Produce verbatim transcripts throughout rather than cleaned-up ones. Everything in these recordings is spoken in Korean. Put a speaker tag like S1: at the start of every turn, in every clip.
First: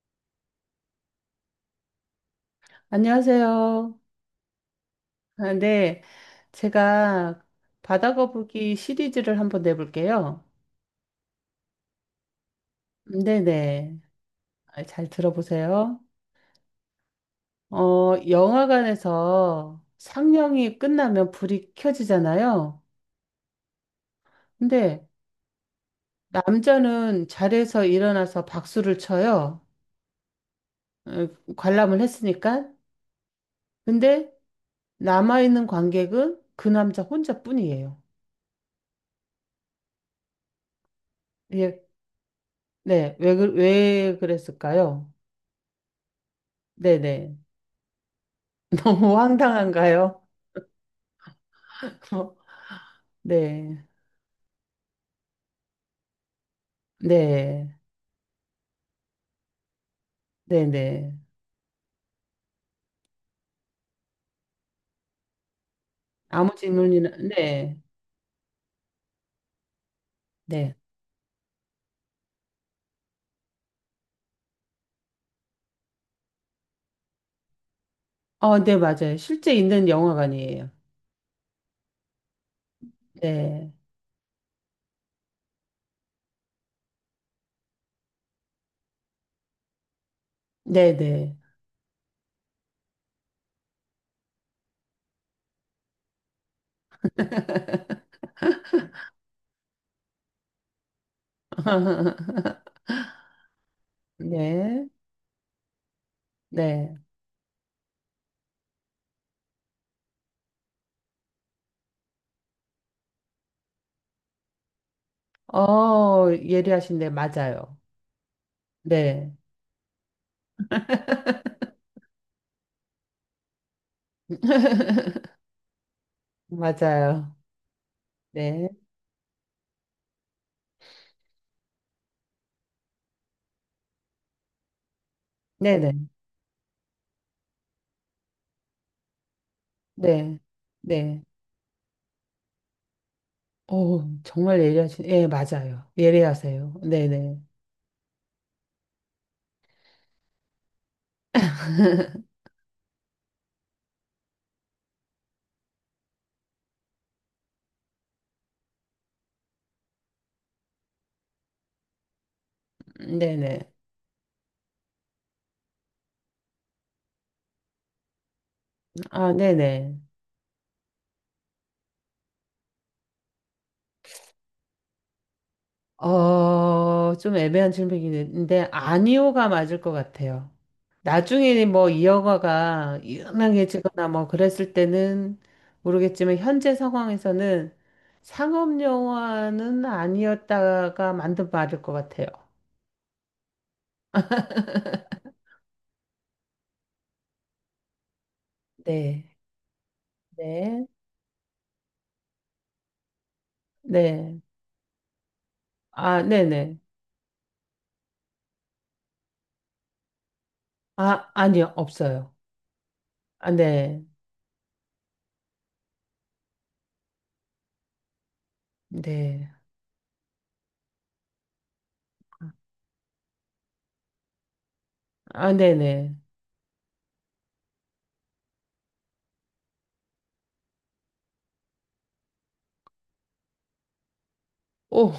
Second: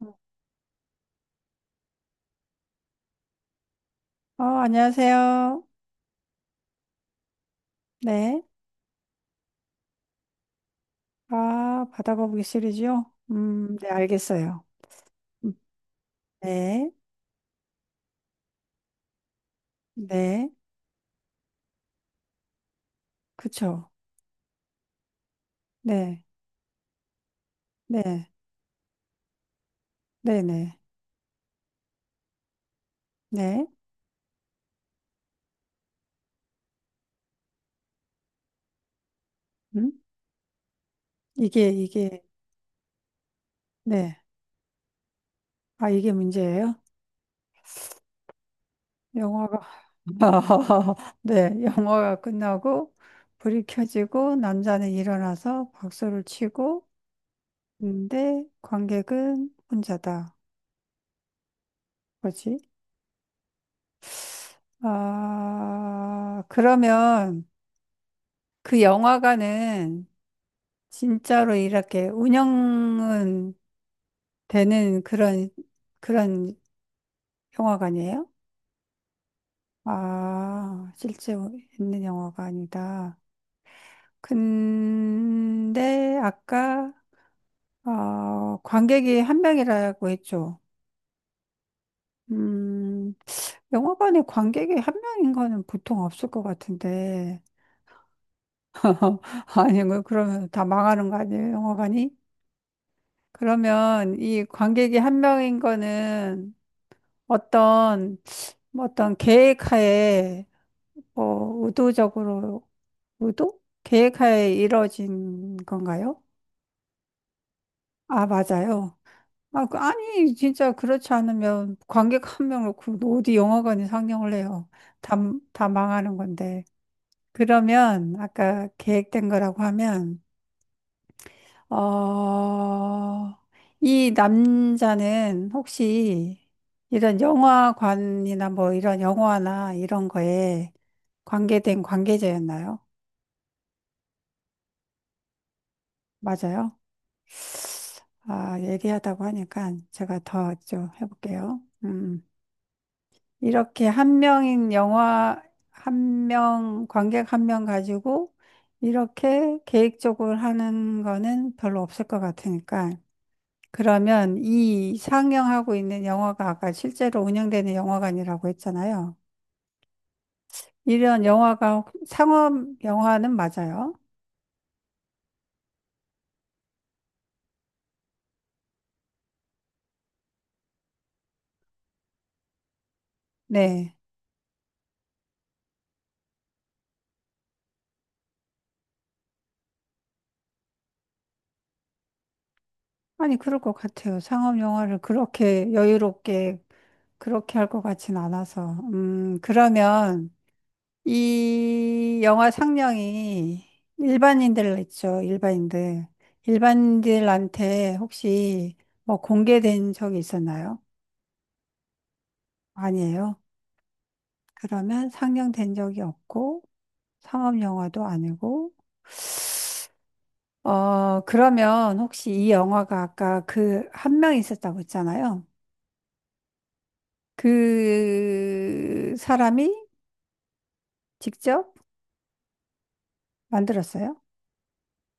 S1: 어,
S2: 안녕하세요. 아,
S1: 안녕하세요.
S2: 네, 제가 바다
S1: 네.
S2: 거북이 시리즈를 한번 내볼게요.
S1: 아, 바다거북이 시리즈요? 음, 네,
S2: 네네,
S1: 알겠어요.
S2: 아, 잘
S1: 음,
S2: 들어보세요.
S1: 네,
S2: 어, 영화관에서
S1: 네,
S2: 상영이 끝나면 불이 켜지잖아요.
S1: 그쵸.
S2: 근데
S1: 네,
S2: 남자는 자리에서
S1: 네,
S2: 일어나서 박수를 쳐요.
S1: 네, 네,
S2: 어, 관람을 했으니까.
S1: 네.
S2: 근데 남아있는 관객은 그 남자 혼자뿐이에요.
S1: 음? 이게,
S2: 예,
S1: 이게,
S2: 네, 왜, 그- 왜
S1: 네.
S2: 그랬을까요?
S1: 아, 이게 문제예요?
S2: 네네. 너무
S1: 영화가,
S2: 황당한가요?
S1: 네, 영화가 끝나고, 불이
S2: 네,
S1: 켜지고, 남자는 일어나서 박수를 치고,
S2: 네,
S1: 근데 관객은 혼자다.
S2: 네, 네.
S1: 뭐지? 아,
S2: 아무 질문이나,
S1: 그러면,
S2: 네,
S1: 그 영화관은
S2: 네.
S1: 진짜로 이렇게 운영은 되는 그런, 그런 영화관이에요?
S2: 어, 네, 맞아요. 실제 있는 영화관이에요.
S1: 아, 실제 있는 영화관이다.
S2: 네,
S1: 근데 아까, 어, 관객이 한 명이라고 했죠.
S2: 네, 네.
S1: 음, 영화관에 관객이 한 명인 거는 보통 없을 것 같은데. 아니, 뭐 그러면 다 망하는 거 아니에요, 영화관이? 그러면 이
S2: 네,
S1: 관객이 한 명인 거는
S2: 네.
S1: 어떤, 뭐 어떤 계획하에, 어, 의도적으로, 의도? 계획하에 이뤄진 건가요?
S2: 어, 예리하신데, 맞아요.
S1: 아, 맞아요.
S2: 네,
S1: 아, 그- 아니, 진짜 그렇지 않으면 관객 한 명 놓고 어디 영화관이 상영을 해요. 다, 다 망하는 건데.
S2: 맞아요.
S1: 그러면, 아까
S2: 네,
S1: 계획된 거라고 하면, 어, 이 남자는
S2: 네, 네,
S1: 혹시 이런 영화관이나 뭐 이런 영화나 이런
S2: 네,
S1: 거에
S2: 네.
S1: 관계된 관계자였나요?
S2: 오, 정말 예리하신, 예, 맞아요. 예리하세요.
S1: 맞아요?
S2: 네, 네.
S1: 아, 예리하다고 하니까 제가 더 좀 해볼게요. 음, 이렇게 한 명인 영화, 한 명, 관객 한 명 가지고 이렇게 계획적으로 하는 거는 별로 없을 것 같으니까
S2: 네네.
S1: 그러면 이 상영하고 있는 영화가 아까 실제로 운영되는 영화관이라고 했잖아요.
S2: 아, 네네.
S1: 이런 영화가 상업 영화는 맞아요?
S2: 어, 좀 애매한 질문이긴 한데, 아니오가 맞을 것 같아요. 나중에 뭐 이 영화가
S1: 네.
S2: 유명해지거나 뭐 그랬을 때는 모르겠지만, 현재 상황에서는 상업 영화는 아니었다가 만든 말일 것 같아요.
S1: 아니, 그럴 것 같아요. 상업 영화를 그렇게 여유롭게 그렇게 할 것 같진 않아서.
S2: 네,
S1: 음, 그러면
S2: 네,
S1: 이 영화 상영이
S2: 네.
S1: 일반인들 있죠. 일반인들.
S2: 아, 네네.
S1: 일반인들한테 혹시 뭐 공개된 적이 있었나요?
S2: 아, 아니요, 없어요.
S1: 아니에요.
S2: 아, 네,
S1: 그러면 상영된 적이 없고 상업 영화도 아니고
S2: 네.
S1: 어 그러면 혹시 이 영화가 아까 그 한 명 있었다고 했잖아요.
S2: 아, 네네.
S1: 그 사람이 직접 만들었어요?
S2: 오,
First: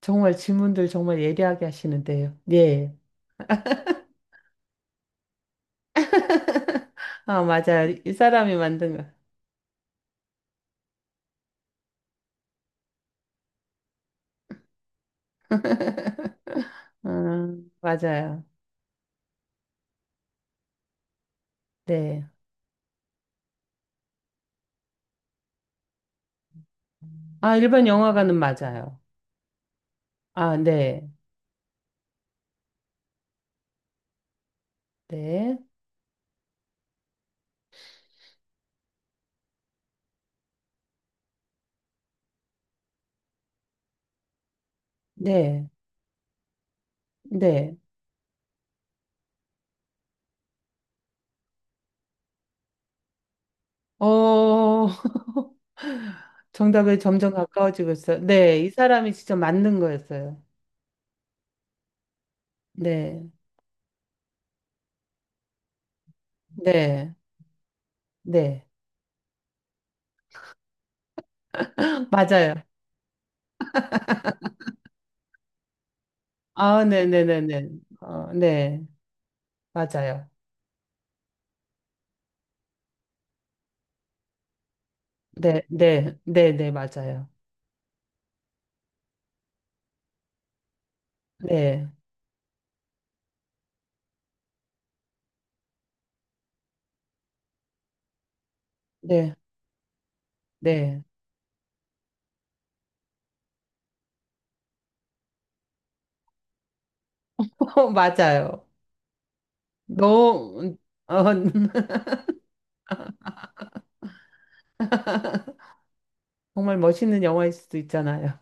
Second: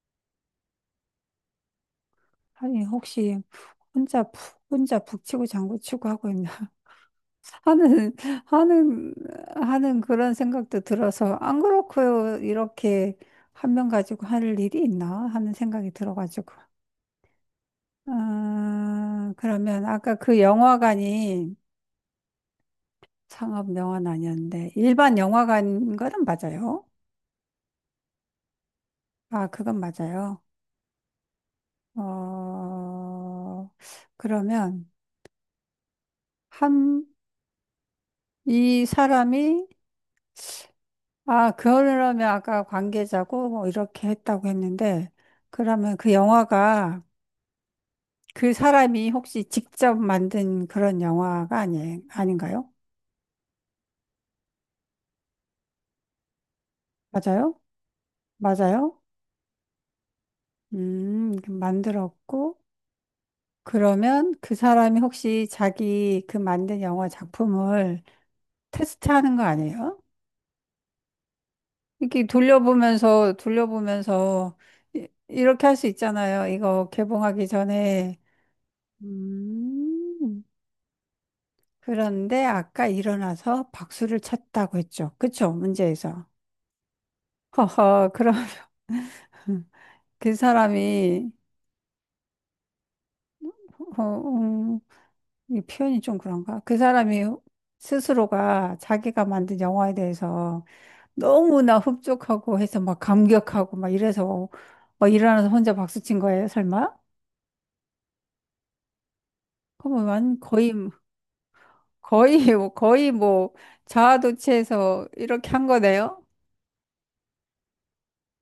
S2: 정말 질문들 정말 예리하게 하시는데요.
S1: 아니
S2: 예.
S1: 혹시 혼자 푹 혼자 북치고 장구치고 하고 있나
S2: 아, 맞아요. 이
S1: 하는
S2: 사람이 만든 거.
S1: 하는 하는 그런 생각도 들어서 안 그렇고요 이렇게 한 명 가지고 할 일이 있나 하는 생각이 들어가지고
S2: 음, 맞아요.
S1: 아, 그러면 아까 그 영화관이
S2: 네.
S1: 상업 영화는 아니었는데 일반 영화관인 거는 맞아요.
S2: 아, 일반 영화관은 맞아요.
S1: 아, 그건 맞아요.
S2: 아, 네.
S1: 어, 그러면
S2: 네.
S1: 한, 이 사람이 아, 그러면 아까 관계자고 뭐 이렇게 했다고 했는데
S2: 네.
S1: 그러면 그 영화가
S2: 네.
S1: 그 사람이 혹시 직접 만든 그런 영화가 아니, 아닌가요?
S2: 어, 정답에 점점
S1: 맞아요?
S2: 가까워지고 있어요. 네. 이
S1: 맞아요?
S2: 사람이 진짜 맞는 거였어요.
S1: 음, 만들었고
S2: 네.
S1: 그러면 그 사람이 혹시 자기 그 만든 영화
S2: 네.
S1: 작품을
S2: 네.
S1: 테스트하는 거 아니에요? 이렇게
S2: 맞아요.
S1: 돌려보면서 돌려보면서 이- 이렇게 할 수 있잖아요.
S2: 아,
S1: 이거 개봉하기
S2: 네네네네.
S1: 전에
S2: 어, 네. 맞아요.
S1: 음, 그런데 아까 일어나서 박수를 쳤다고 했죠. 그쵸?
S2: 네. 네.
S1: 문제에서.
S2: 네. 네. 맞아요.
S1: 허허, 그럼 그 사람이,
S2: 네.
S1: 어, 음, 이 표현이 좀 그런가? 그 사람이 스스로가 자기가
S2: 네.
S1: 만든 영화에 대해서
S2: 네.
S1: 너무나 흡족하고 해서 막 감격하고 막 이래서 막 일어나서 혼자 박수 친 거예요, 설마?
S2: 맞아요.
S1: 그러면 완-
S2: 너,
S1: 거의
S2: 음, 어,
S1: 거의 뭐 거의 뭐 자아도취해서 이렇게 한 거네요.
S2: 정말 멋있는 영화일 수도 있잖아요.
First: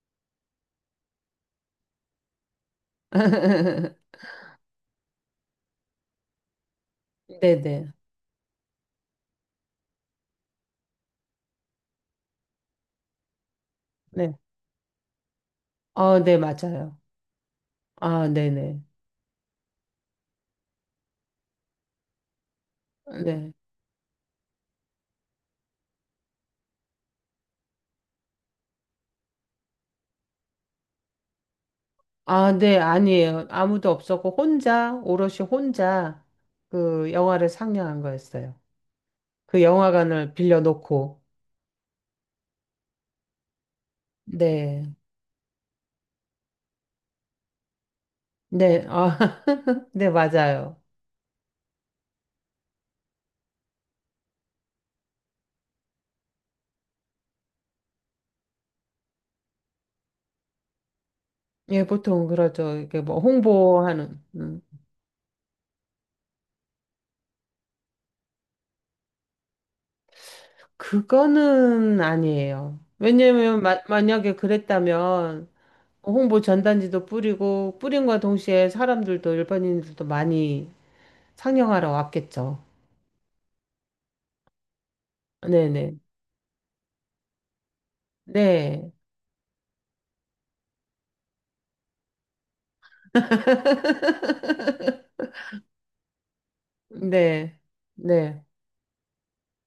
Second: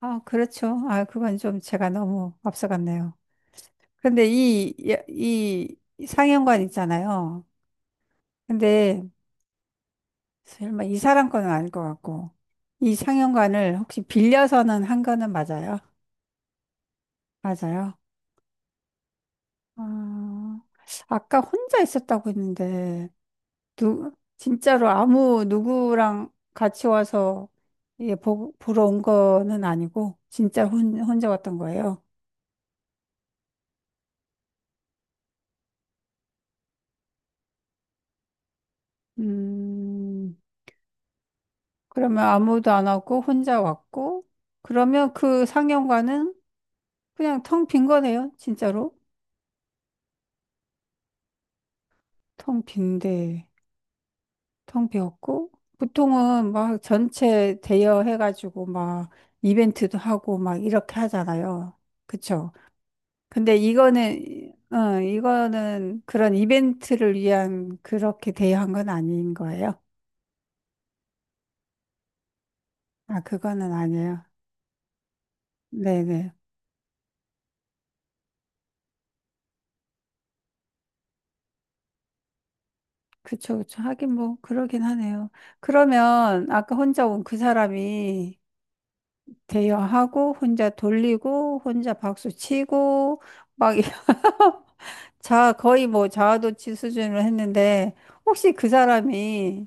S1: 아, 그렇죠. 아, 그건 좀 제가 너무 앞서갔네요. 근데 이, 이, 이 상영관 있잖아요.
S2: 네네.
S1: 근데 설마 이 사람 거는 아닐 것 같고 이 상영관을 혹시
S2: 네.
S1: 빌려서는 한 거는 맞아요?
S2: 어, 네, 맞아요.
S1: 맞아요.
S2: 아, 네네.
S1: 아, 아까 혼자 있었다고 했는데
S2: 네. 네.
S1: 누, 진짜로 아무 누구랑 같이 와서 예, 보, 보러 온 거는 아니고 진짜 혼, 혼자 왔던 거예요.
S2: 아, 네, 아니에요. 아무도 없었고, 혼자, 오롯이 혼자 그 영화를 상영한 거였어요. 그 영화관을
S1: 음,
S2: 빌려놓고.
S1: 그러면 아무도 안 왔고 혼자 왔고
S2: 네.
S1: 그러면 그 상영관은 그냥 텅 빈 거네요.
S2: 네,
S1: 진짜로
S2: 아, 네, 맞아요.
S1: 텅 빈데 텅 비었고 보통은 막 전체 대여해가지고 막 이벤트도 하고 막 이렇게 하잖아요.
S2: 예, 보통
S1: 그쵸?
S2: 그렇죠. 이게 뭐
S1: 근데
S2: 홍보하는.
S1: 이거는,
S2: 음.
S1: 어, 이거는 그런 이벤트를 위한 그렇게 대여한 건 아닌 거예요?
S2: 그거는 아니에요.
S1: 아,
S2: 왜냐면,
S1: 그거는
S2: 마,
S1: 아니에요.
S2: 만약에 그랬다면,
S1: 네네.
S2: 홍보 전단지도 뿌리고 뿌린과 동시에 사람들도 일반인들도 많이 상영하러 왔겠죠.
S1: 그쵸, 그쵸. 하긴 뭐, 그러긴 하네요.
S2: 네네.
S1: 그러면 아까 혼자 온 그 사람이
S2: 네.
S1: 대여하고, 혼자 돌리고, 혼자 박수 치고, 막, 자, 거의 뭐 자아도취 수준으로
S2: 네.
S1: 했는데,
S2: 네.
S1: 혹시 그 사람이,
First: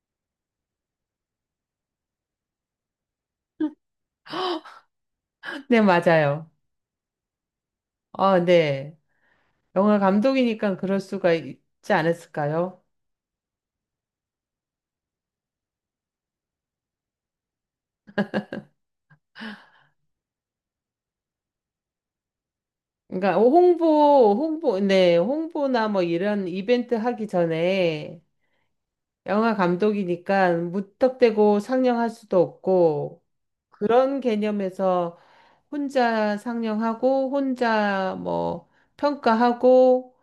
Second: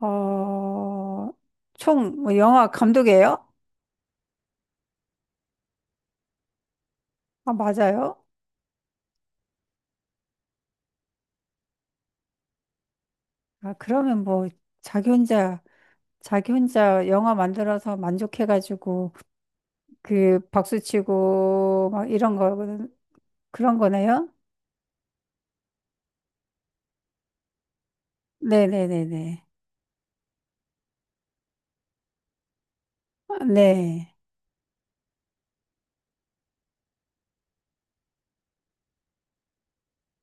S1: 어, 총뭐 영화 감독이에요?
S2: 네, 맞아요.
S1: 아, 맞아요?
S2: 아, 네. 영화 감독이니까 그럴 수가 있지 않았을까요?
S1: 아, 그러면 뭐, 자기 혼자, 자기 혼자 영화 만들어서 만족해가지고, 그, 박수치고, 막 이런 거,
S2: 그러니까
S1: 그런 거네요?
S2: 홍보, 홍보, 네, 홍보나 뭐 이런 이벤트 하기 전에
S1: 네네네네.
S2: 영화 감독이니까 무턱대고 상영할 수도 없고
S1: 아, 네.
S2: 그런 개념에서 혼자 상영하고 혼자 뭐 평가하고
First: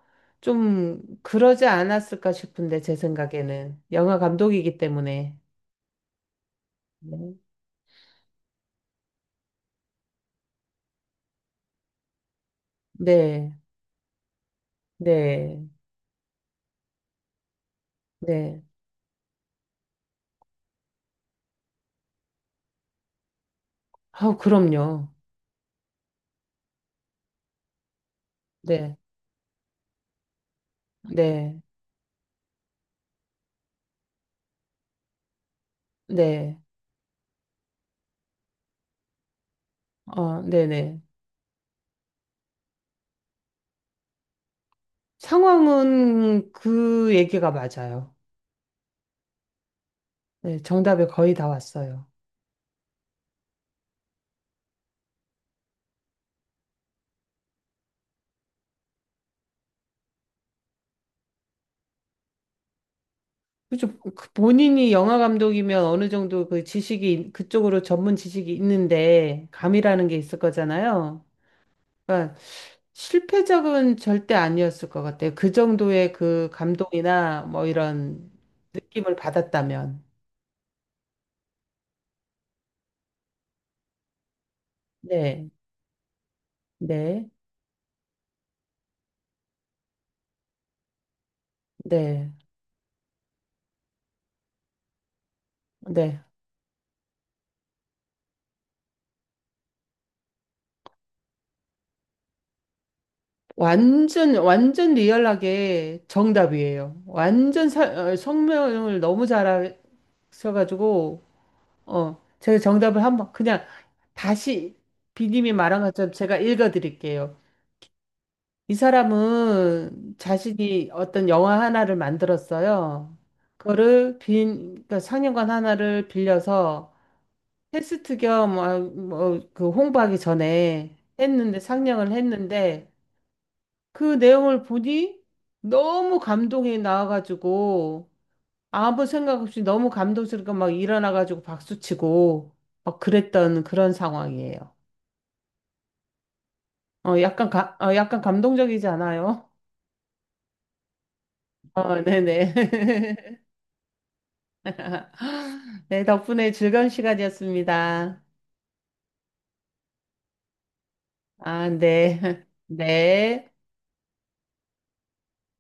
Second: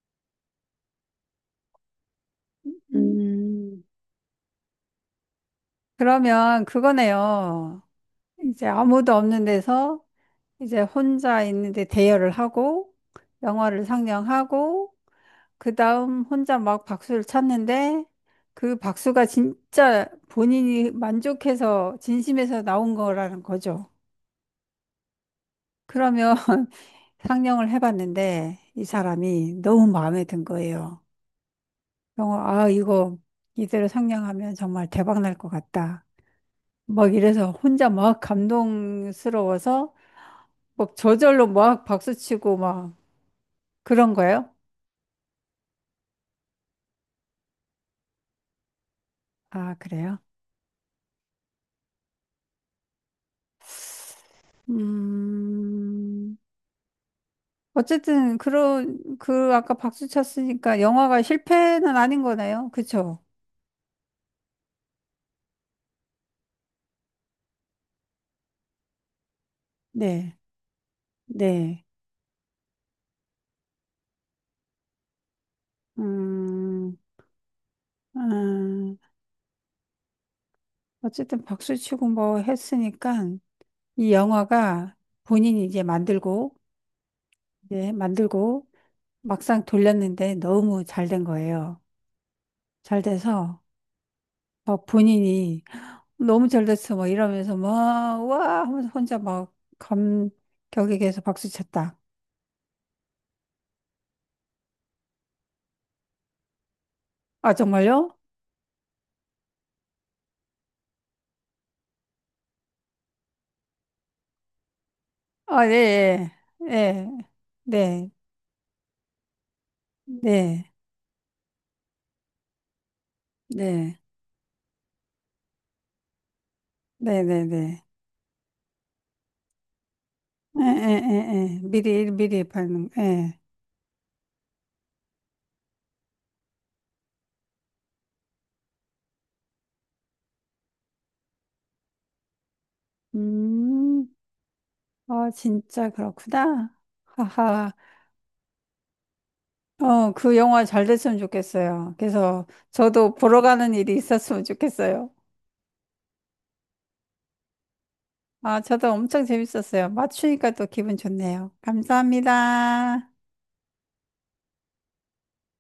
S2: 좀 그러지 않았을까 싶은데 제 생각에는
S1: 음,
S2: 영화 감독이기 때문에.
S1: 그러면
S2: 네.
S1: 그거네요. 이제 아무도 없는 데서, 이제 혼자 있는데 대여를 하고,
S2: 네.
S1: 영화를 상영하고,
S2: 네.
S1: 그 다음 혼자 막 박수를 쳤는데
S2: 네.
S1: 그 박수가 진짜 본인이 만족해서 진심에서 나온 거라는 거죠.
S2: 아, 그럼요.
S1: 그러면 상영을 해봤는데 이
S2: 네.
S1: 사람이 너무 마음에 든 거예요.
S2: 네.
S1: 영어, 아, 이거 이대로 상영하면 정말 대박 날 것 같다.
S2: 네.
S1: 막 이래서 혼자 막 감동스러워서
S2: 어, 네,
S1: 막
S2: 네.
S1: 저절로 막 박수치고 막 그런 거예요?
S2: 상황은 그 얘기가 맞아요.
S1: 아, 그래요?
S2: 네, 정답에 거의 다 왔어요.
S1: 음. 어쨌든 그런 그 아까 박수 쳤으니까 영화가 실패는 아닌 거네요. 그쵸?
S2: 그죠. 그 본인이 영화 감독이면 어느 정도 그 지식이, 있- 그쪽으로 전문 지식이 있는데, 감이라는 게
S1: 네,
S2: 있을 거잖아요.
S1: 네,
S2: 그러니까 실패작은 절대 아니었을 것 같아요. 그 정도의 그
S1: 음,
S2: 감동이나 뭐 이런
S1: 음,
S2: 느낌을 받았다면.
S1: 어쨌든 박수 치고 뭐 했으니까 이 영화가
S2: 네,
S1: 본인이 이제 만들고
S2: 네,
S1: 이제 만들고 막상 돌렸는데 너무 잘 된 거예요.
S2: 네,
S1: 잘 돼서 막 본인이
S2: 네.
S1: 너무 잘 됐어 막 이러면서 막 와 하면서 혼자 막 감격에 계속 박수 쳤다.
S2: 완전, 완전 리얼하게 정답이에요.
S1: 아
S2: 완전 사- 어,
S1: 정말요?
S2: 성명을 너무 잘하셔가지고, 어, 제가 정답을 한번 그냥 다시 비님이
S1: 아,
S2: 말한 것처럼
S1: 예,
S2: 제가
S1: 예, 예,
S2: 읽어드릴게요.
S1: 네,
S2: 이 사람은
S1: 네,
S2: 자신이 어떤 영화 하나를 만들었어요.
S1: 네,
S2: 그거를 빈, 그러니까 상영관 하나를 빌려서
S1: 네, 네, 네.
S2: 테스트 겸, 아, 뭐, 그 홍보하기
S1: 예,
S2: 전에
S1: 예,
S2: 했는데,
S1: 예, 예. 미리,
S2: 상영을
S1: 미리 받는,
S2: 했는데,
S1: 예.
S2: 그 내용을 보니 너무 감동이 나와가지고, 아무 생각 없이 너무 감동스럽게 막 일어나가지고 박수치고 막 그랬던 그런
S1: 음,
S2: 상황이에요.
S1: 아, 진짜 그렇구나.
S2: 어, 약간
S1: 하하.
S2: 가, 어, 약간 감동적이지 않아요?
S1: 어, 그 영화 잘 됐으면
S2: 어,
S1: 좋겠어요. 그래서
S2: 네네.
S1: 저도 보러 가는 일이 있었으면 좋겠어요.
S2: 네, 덕분에 즐거운 시간이었습니다.
S1: 아, 저도 엄청 재밌었어요. 맞추니까 또 기분 좋네요.
S2: 아, 네.
S1: 감사합니다.
S2: 네.